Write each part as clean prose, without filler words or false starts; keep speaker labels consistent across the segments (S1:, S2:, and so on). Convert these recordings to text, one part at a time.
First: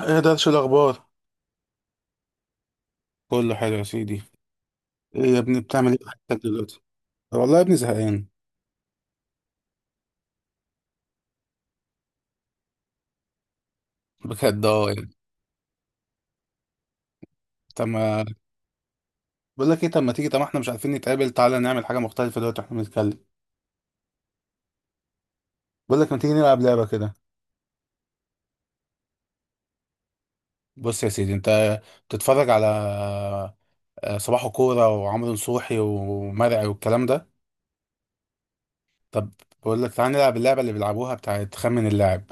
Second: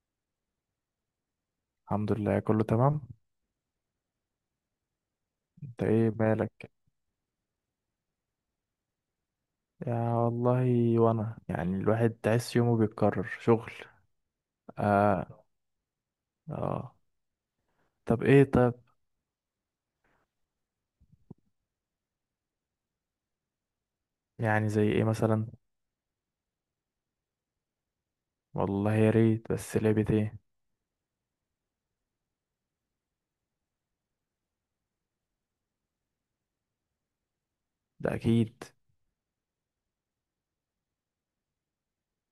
S1: ايه ده؟ شو الاخبار؟
S2: الحمد لله، كله تمام.
S1: كله حلو يا سيدي. ايه يا ابني،
S2: انت
S1: بتعمل ايه في
S2: ايه
S1: حياتك
S2: مالك؟
S1: دلوقتي؟ والله يا ابني زهقان
S2: يا والله وانا يعني الواحد تحس يومه بيتكرر شغل.
S1: بجد. اه يعني
S2: اه اه.
S1: طب
S2: طب
S1: ما
S2: ايه طب؟
S1: بقول لك ايه، طب ما تيجي، طب ما احنا مش عارفين نتقابل، تعالى نعمل حاجه مختلفه دلوقتي واحنا بنتكلم.
S2: يعني زي ايه مثلا؟
S1: بقول لك ما تيجي نلعب لعبه كده.
S2: والله يا ريت، بس لعبة ايه؟
S1: بص يا سيدي، انت بتتفرج على صباح كوره وعمرو نصوحي ومرعي والكلام ده.
S2: ده اكيد.
S1: طب بقول لك تعالى نلعب اللعبه اللي بيلعبوها بتاعت خمن اللاعب.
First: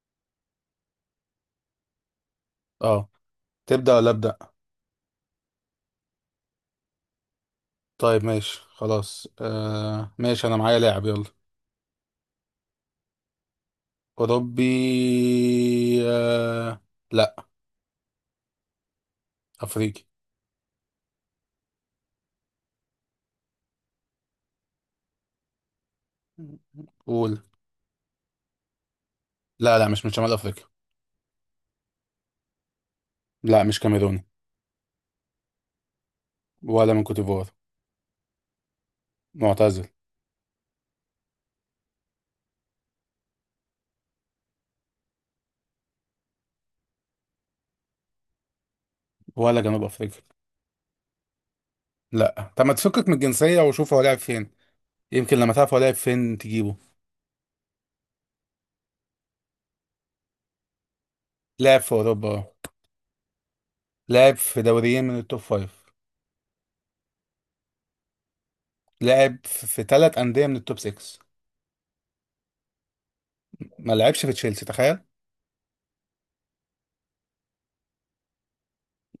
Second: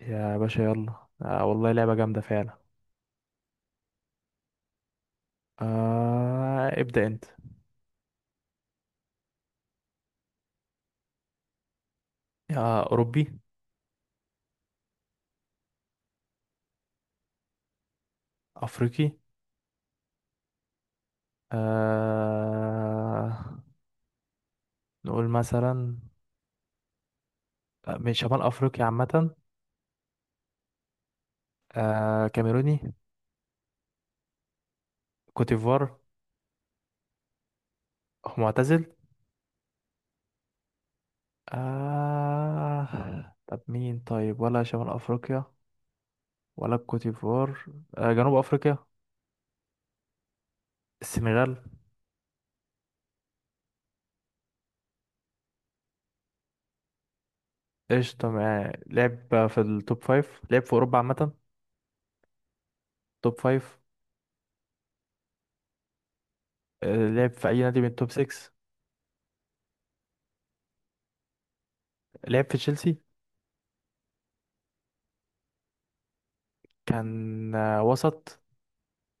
S2: يا باشا يلا، آه والله لعبة جامدة فعلا.
S1: اه، تبدا ولا ابدا؟
S2: آه، ابدأ انت.
S1: طيب ماشي خلاص، آه ماشي، انا معايا لاعب، يلا.
S2: يا اوروبي؟
S1: أوروبي. آه... لا.
S2: افريقي؟
S1: أفريقي.
S2: آه، نقول مثلا،
S1: قول.
S2: آه، من شمال افريقيا عامة؟
S1: لا لا، مش من شمال أفريقيا.
S2: آه كاميروني؟
S1: لا مش كاميروني.
S2: كوتيفوار؟
S1: ولا من كوتيفوار.
S2: معتزل؟
S1: معتزل.
S2: آه طب مين طيب؟ ولا شمال أفريقيا؟ ولا الكوتيفوار؟ آه جنوب أفريقيا؟
S1: ولا جنوب أفريقيا.
S2: السنغال؟
S1: لا، طب ما تفكك من الجنسية وشوف هو لعب فين، يمكن لما تعرف هو لعب فين تجيبه.
S2: قشطة. معاه لعب في التوب فايف؟ لعب في أوروبا عامة؟
S1: لعب في أوروبا آه.
S2: توب فايف.
S1: لعب في دوريين من التوب فايف.
S2: آه لعب في أي نادي من التوب سكس؟
S1: لعب في ثلاث أندية من التوب 6.
S2: لعب في تشيلسي؟
S1: ما لعبش في تشيلسي، تخيل.
S2: كان آه وسط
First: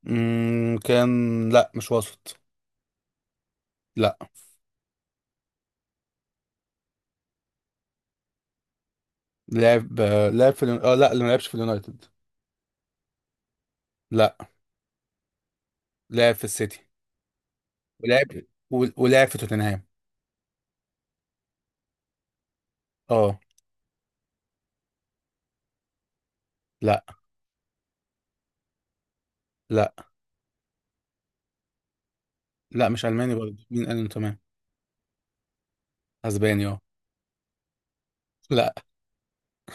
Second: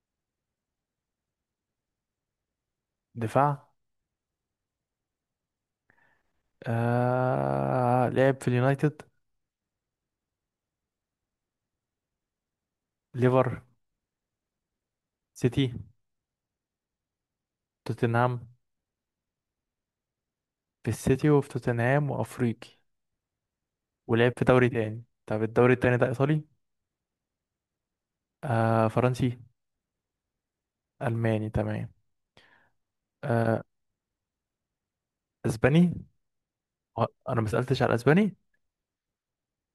S1: كان، لا مش وسط.
S2: دفاع؟
S1: لا.
S2: آه لعب في اليونايتد؟
S1: لعب آه، لعب في اليون- اه لا ما لعبش في اليونايتد.
S2: ليفر؟
S1: لا.
S2: سيتي؟
S1: لعب في السيتي. ولعب،
S2: توتنهام؟
S1: ولعب في توتنهام.
S2: في السيتي وفي توتنهام وأفريقي.
S1: اه.
S2: ولعب في دوري تاني. طب الدوري التاني ده إيطالي؟
S1: لا
S2: آه فرنسي؟
S1: لا
S2: ألماني تمام.
S1: لا، مش الماني
S2: آه،
S1: برضه، مين قال انه تمام؟
S2: اسباني.
S1: اسباني اه.
S2: آه، انا ما سالتش على الاسباني.
S1: لا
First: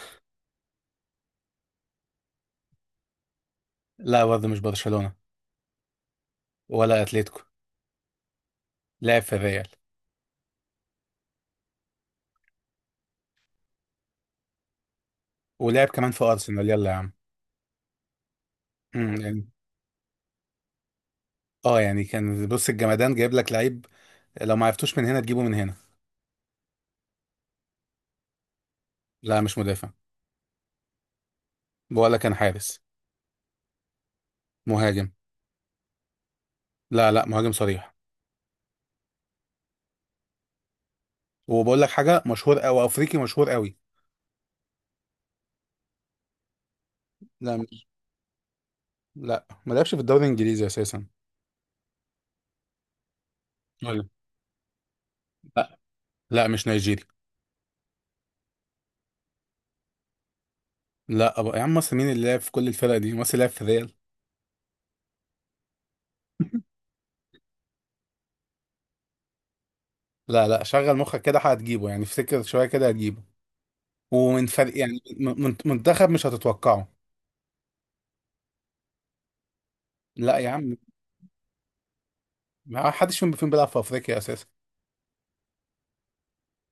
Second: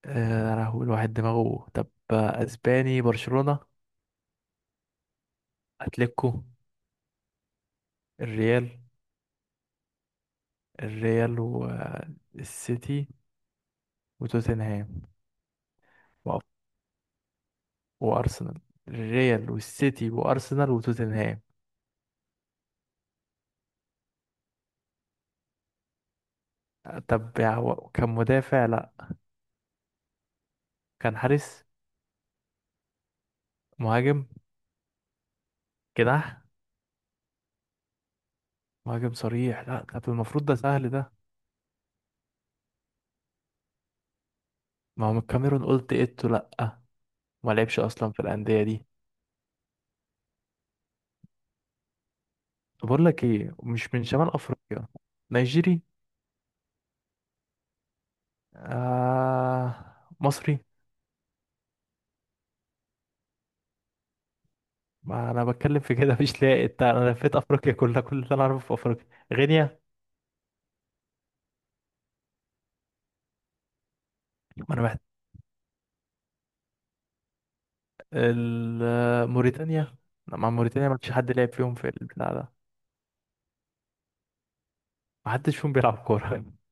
S2: آه، انا هقول واحد دماغه. طب آه، اسباني برشلونة؟
S1: لا برضه مش برشلونة.
S2: اتلتيكو؟
S1: ولا اتلتيكو.
S2: الريال.
S1: لعب في الريال.
S2: الريال والسيتي وتوتنهام
S1: ولعب كمان في
S2: و-
S1: ارسنال، يلا يا عم.
S2: وارسنال.
S1: يعني،
S2: الريال والسيتي وارسنال وتوتنهام.
S1: اه يعني كان، بص الجمدان جايب لك لعيب، لو ما عرفتوش من هنا تجيبه من هنا.
S2: آه، طب يا هو كان مدافع؟ لا،
S1: لا مش مدافع.
S2: كان حارس؟
S1: بقول لك كان حارس.
S2: مهاجم؟
S1: مهاجم.
S2: جناح؟
S1: لا لا، مهاجم صريح.
S2: مهاجم صريح؟ لا طب المفروض ده سهل ده.
S1: وبقول لك حاجه مشهور، او افريقي مشهور قوي.
S2: ما هو من الكاميرون قلت ايتو؟ لا، ما
S1: لا.
S2: لعبش اصلا في الانديه دي.
S1: لا ما لعبش في الدوري الانجليزي اساسا.
S2: بقول لك ايه، مش
S1: ولا.
S2: من شمال افريقيا؟
S1: لا
S2: نيجيري؟
S1: لا مش نيجيري.
S2: آه مصري؟
S1: لا، أبقى يا عم مصر، مين اللي لعب في كل الفرق دي؟ مصر لعب في ريال؟
S2: ما انا بتكلم في كده مش لاقي. انت انا لفيت افريقيا كلها، كل اللي انا اعرفه في افريقيا. غينيا؟
S1: لا لا، شغل مخك كده هتجيبه، يعني افتكر شويه كده هتجيبه. ومن
S2: ما
S1: فرق،
S2: انا محت...
S1: يعني منتخب مش هتتوقعه.
S2: موريتانيا؟ لا،
S1: لا يا
S2: مع
S1: عم.
S2: موريتانيا ما فيش حد لعب فيهم في البتاع ده.
S1: ما حدش فيهم بيلعب في افريقيا اساسا.
S2: ما حدش فيهم بيلعب كوره.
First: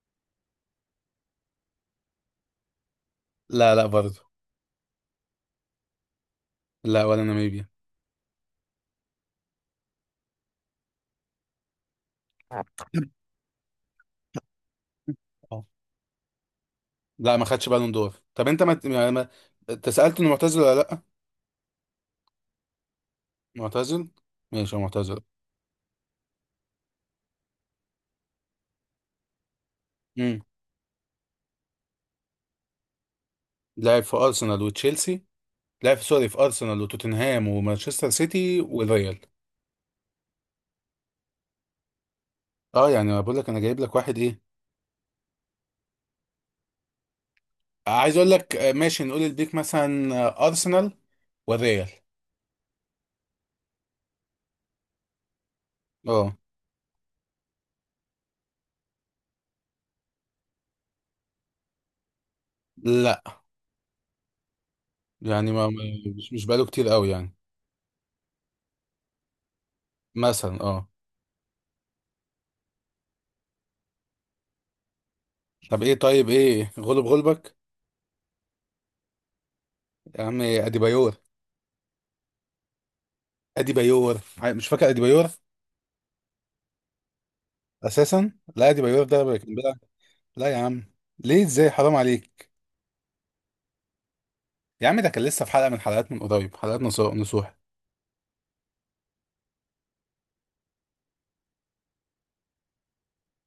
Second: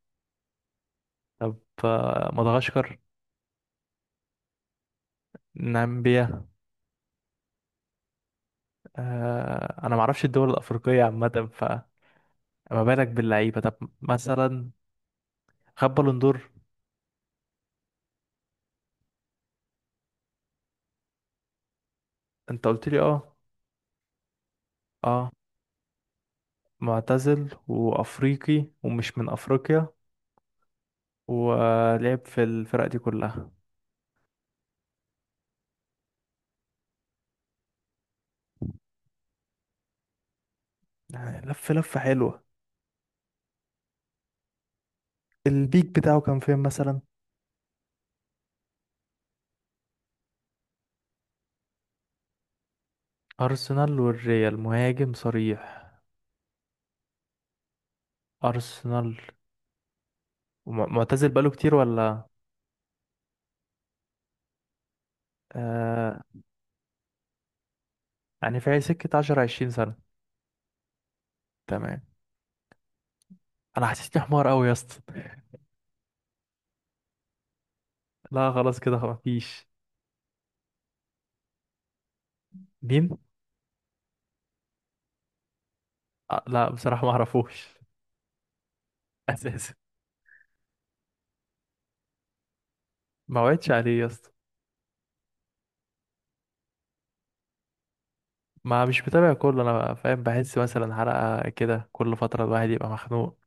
S2: طب آه، مدغشقر؟
S1: لا لا برضه.
S2: نامبيا؟
S1: لا ولا ناميبيا.
S2: آه انا ما اعرفش الدول الافريقيه عامه، فما بالك باللعيبه. طب مثلا
S1: اه.
S2: خد بالون دور؟
S1: لا ما خدش بالون دور. طب انت انت سالت انه معتزل ولا لا.
S2: انت قلت لي اه.
S1: معتزل. ماشي هو معتزل.
S2: اه، معتزل وأفريقي ومش من أفريقيا،
S1: امم.
S2: ولعب في الفرق دي كلها.
S1: لعب في ارسنال وتشيلسي. لعب في سوري، في ارسنال وتوتنهام ومانشستر سيتي والريال.
S2: يعني لف لفة حلوة.
S1: اه يعني أنا بقول لك انا جايب لك واحد ايه.
S2: البيك بتاعه كان فين مثلا؟
S1: عايز اقول لك آه، ماشي، نقول البيك مثلا آه، ارسنال والريال.
S2: أرسنال والريال مهاجم صريح؟
S1: اه.
S2: أرسنال معتزل بقاله كتير ولا؟
S1: لا يعني
S2: آه
S1: مش بقاله كتير قوي يعني.
S2: يعني في سكة 10 20 سنة.
S1: مثلا اه.
S2: تمام. أنا حسيتني حمار أوي يا اسطى.
S1: طب ايه، طيب ايه غلب غلبك؟
S2: لا خلاص كده، خلاص مفيش.
S1: يا عم اديبايور.
S2: مين؟
S1: اديبايور، مش فاكر اديبايور؟
S2: آه لا بصراحة ما أعرفوش.
S1: اساسا! لا اديبايور ده كان
S2: أساسا؟
S1: بيلعب. لا يا عم، ليه؟ ازاي، حرام عليك.
S2: ما وعدتش عليه يا اسطى.
S1: يا عم ده كان لسه في حلقة من حلقات، من قريب، حلقات نصوح نصوح.
S2: ما مش متابع كله، انا فاهم، بحس مثلا حلقة كده كل فترة الواحد يبقى مخنوق.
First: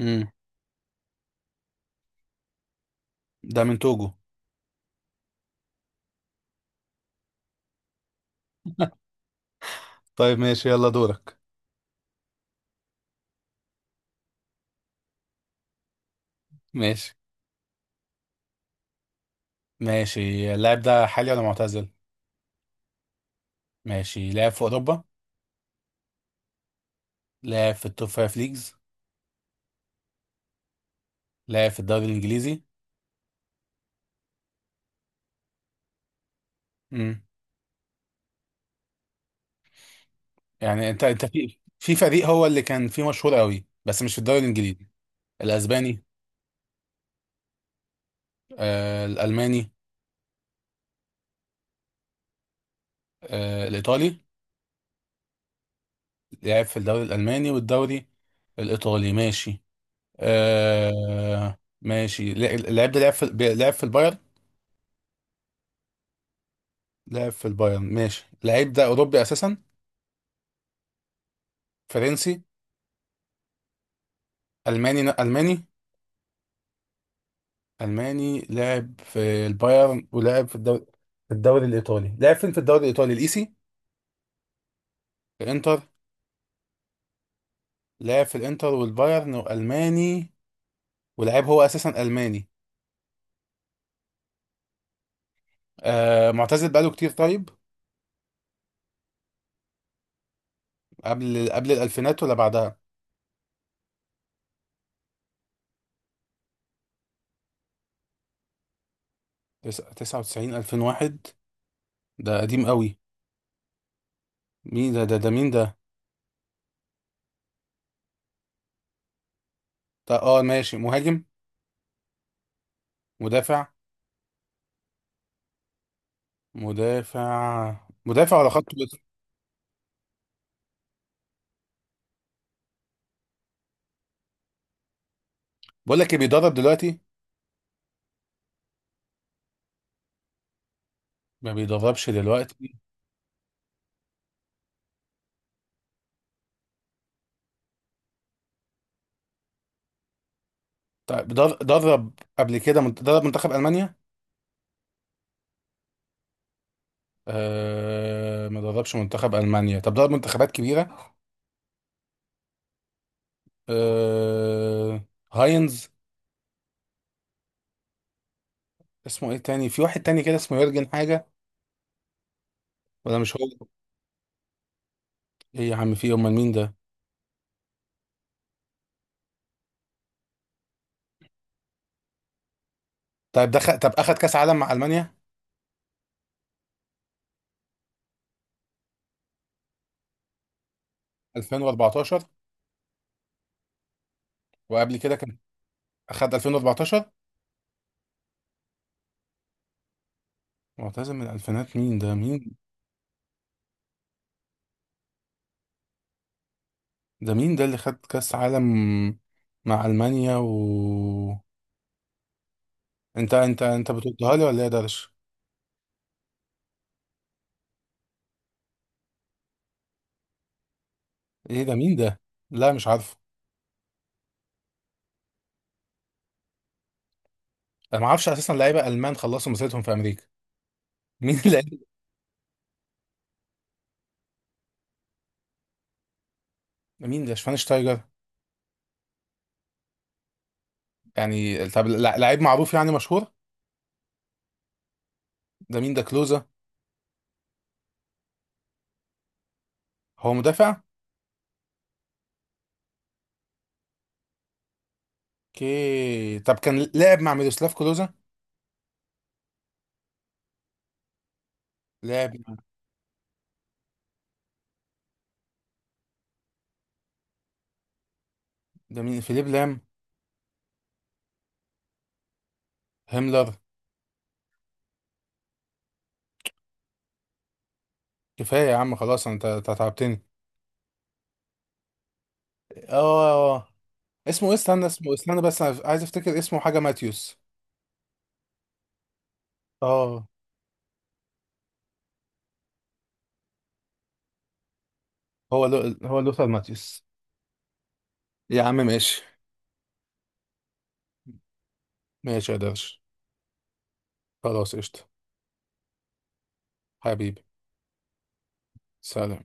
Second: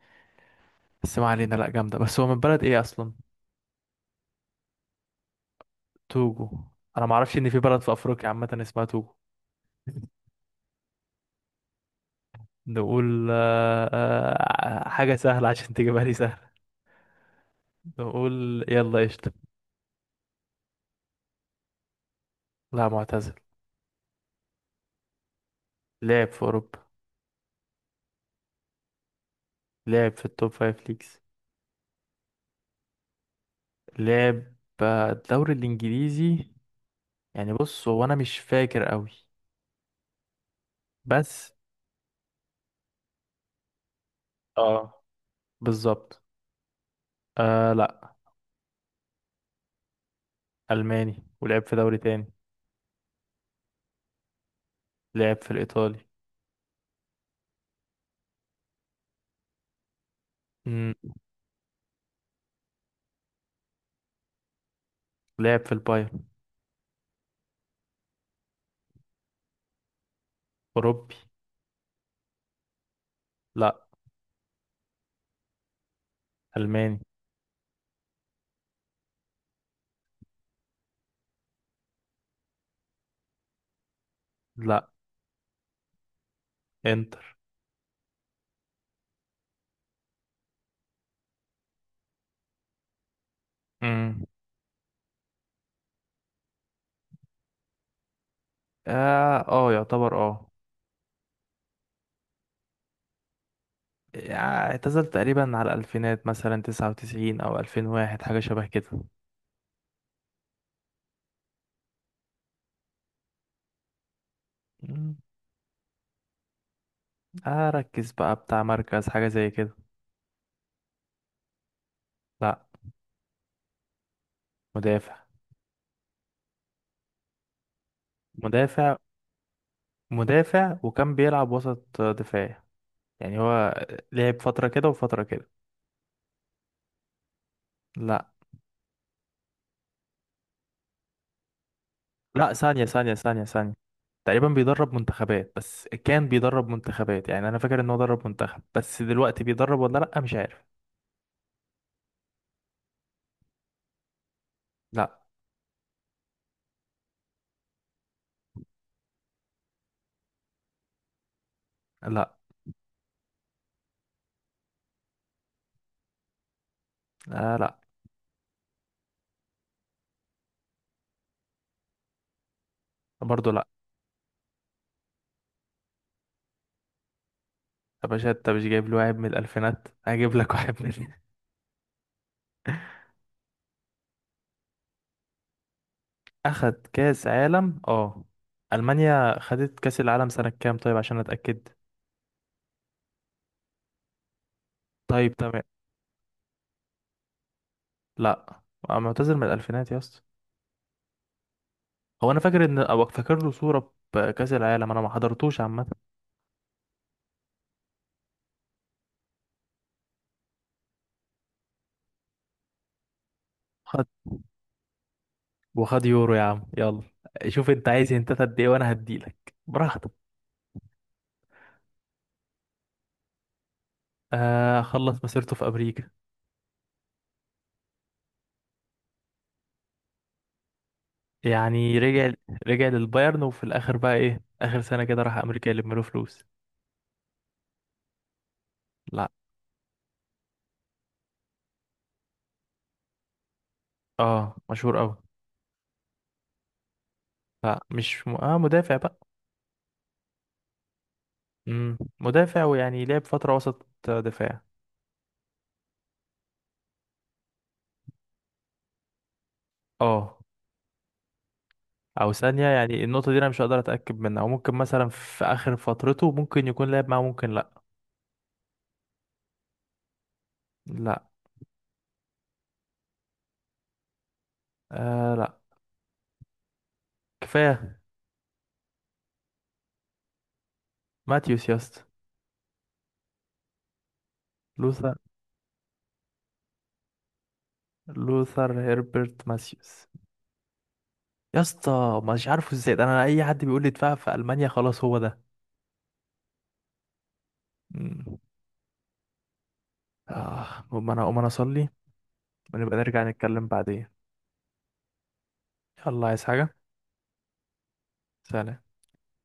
S1: امم.
S2: بس ما علينا، لا جامدة. بس هو من بلد ايه اصلا؟
S1: ده من توجو.
S2: توجو؟ انا ما اعرفش ان في بلد في افريقيا عامة اسمها توجو.
S1: طيب ماشي، يلا دورك.
S2: نقول آه، آه، حاجة سهلة عشان تجيبها لي سهل.
S1: ماشي.
S2: نقول يلا قشطة.
S1: ماشي، اللاعب ده حالي ولا معتزل؟
S2: لا معتزل.
S1: ماشي. لاعب في اوروبا.
S2: لعب في اوروبا.
S1: لاعب في التوب فايف ليجز.
S2: لعب في التوب فايف ليجز.
S1: لاعب في الدوري الانجليزي.
S2: لعب آه، الدوري الانجليزي.
S1: امم،
S2: يعني بص هو انا مش فاكر قوي.
S1: يعني انت انت
S2: بس
S1: في فريق هو اللي كان فيه مشهور قوي، بس مش في الدوري الانجليزي.
S2: اه.
S1: الاسباني.
S2: بالظبط. آه لا.
S1: آه الالماني.
S2: الماني ولعب في دوري تاني.
S1: آه الايطالي.
S2: لعب في الإيطالي.
S1: لعب في الدوري الالماني والدوري الايطالي، ماشي.
S2: مم.
S1: آه ماشي، اللعيب ده لعب في لعب في البايرن.
S2: لعب في البايرن.
S1: لعب في البايرن، ماشي. اللعيب ده اوروبي اساسا.
S2: أوروبي.
S1: فرنسي.
S2: لا.
S1: الماني. الماني
S2: ألماني.
S1: الماني لعب في البايرن ولعب في الدوري، في الدوري الايطالي. لعب فين في الدوري الايطالي، الايسي؟
S2: لا.
S1: الانتر.
S2: إنتر.
S1: لعب في الانتر والبايرن، والماني، ولعب هو اساسا الماني.
S2: مم.
S1: آه معتزل بقاله كتير، طيب
S2: آه. آه يعتبر آه.
S1: قبل قبل الالفينات ولا بعدها؟
S2: آه، اعتزل تقريبا على الألفينات، مثلا 99 أو 2001، حاجة شبه كده.
S1: 99، 2001، ده قديم قوي. مين ده ده
S2: مم.
S1: ده مين ده.
S2: آه ركز بقى، بتاع مركز حاجة زي كده.
S1: ده اه ماشي، مهاجم.
S2: لا.
S1: مدافع.
S2: مدافع.
S1: مدافع. مدافع ولا خط
S2: مدافع.
S1: وسط؟
S2: مدافع وكان بيلعب وسط دفاع، يعني هو لعب فترة كده وفترة كده.
S1: بقول لك ايه، بيدرب دلوقتي؟
S2: لا.
S1: ما بيدربش
S2: لا،
S1: دلوقتي.
S2: ثانية ثانية ثانية ثانية. تقريبا بيدرب منتخبات، بس كان بيدرب منتخبات. يعني انا فاكر ان هو درب منتخب، بس دلوقتي بيدرب ولا لا مش عارف.
S1: طيب درب قبل كده، درب منتخب المانيا؟
S2: لا.
S1: آه ما دربش منتخب المانيا. طب درب منتخبات كبيره؟
S2: لا.
S1: آه. هاينز.
S2: آه لا.
S1: اسمه ايه تاني، في واحد تاني كده اسمه يورجن حاجه، ولا مش
S2: برضه
S1: هو؟
S2: لا.
S1: ايه يا عم، في إيه؟ امال مين ده؟
S2: يا باشا انت مش جايب لي واحد من الالفينات، هجيب لك واحد من
S1: طيب دخل، طب اخد كاس عالم مع المانيا؟
S2: اخد كاس عالم اه. المانيا خدت كاس العالم سنة كام طيب عشان اتاكد.
S1: 2014 وقبل كده
S2: طيب
S1: كان،
S2: تمام.
S1: اخد 2014.
S2: لا. آه، معتذر من الالفينات يا اسطى.
S1: معتزل من الالفينات، مين ده
S2: هو انا
S1: مين؟
S2: فاكر ان، او فاكر له صورة بكاس العالم، انا ما حضرتوش عامة.
S1: ده مين ده اللي خد كاس عالم مع المانيا؟ و انت بتقولها لي ولا ايه ده.
S2: وخد يورو يا عم يلا. شوف انت عايز انت قد ايه وانا هديلك براحتك.
S1: ايه ده مين ده؟ لا مش عارفه.
S2: آه خلص مسيرته في امريكا.
S1: انا ما اعرفش اساسا لعيبه المان خلصوا مسيرتهم في امريكا. مين اللعيب؟
S2: يعني رجع. رجع للبايرن وفي الاخر بقى ايه اخر سنة كده راح امريكا يلم له فلوس.
S1: مين ده، شفاينشتايجر؟
S2: لا.
S1: يعني طب لعيب معروف يعني مشهور؟
S2: اه مشهور قوي.
S1: ده مين، ده كلوزا؟
S2: لا مش م... اه مدافع بقى.
S1: هو مدافع.
S2: مدافع، ويعني لعب فترة وسط دفاع.
S1: اوكي، طب كان لعب مع ميروسلاف كلوزا؟
S2: اه. او
S1: لعب مع-
S2: ثانية، يعني النقطة دي انا مش هقدر اتاكد منها، او ممكن مثلا في اخر فترته ممكن يكون لعب معاه ممكن لا.
S1: ده مين، فيليب لام؟
S2: لا.
S1: هيملر.
S2: آه لا. كفاية.
S1: كفايه يا عم خلاص، انت أنت تعبتني.
S2: ماتيوس يا اسطى.
S1: اه، اسمه ايه، استنى اسمه،
S2: لوثر.
S1: استنى بس، انا عايز افتكر اسمه، حاجه ماتيوس.
S2: لوثر هيربرت ماثيوس.
S1: اه.
S2: يا اسطى مش عارفه ازاي ده، انا اي حد بيقول لي اتفقع في المانيا خلاص هو ده.
S1: هو لوثر ماتيوس.
S2: مم.
S1: يا عم ماشي.
S2: اه المهم انا اقوم انا اصلي.
S1: ماشي يا
S2: ونبقى
S1: درش.
S2: نرجع نتكلم بعدين.
S1: خلاص قشطه.
S2: يلا عايز حاجه؟
S1: حبيبي.
S2: سلام.
S1: سلام.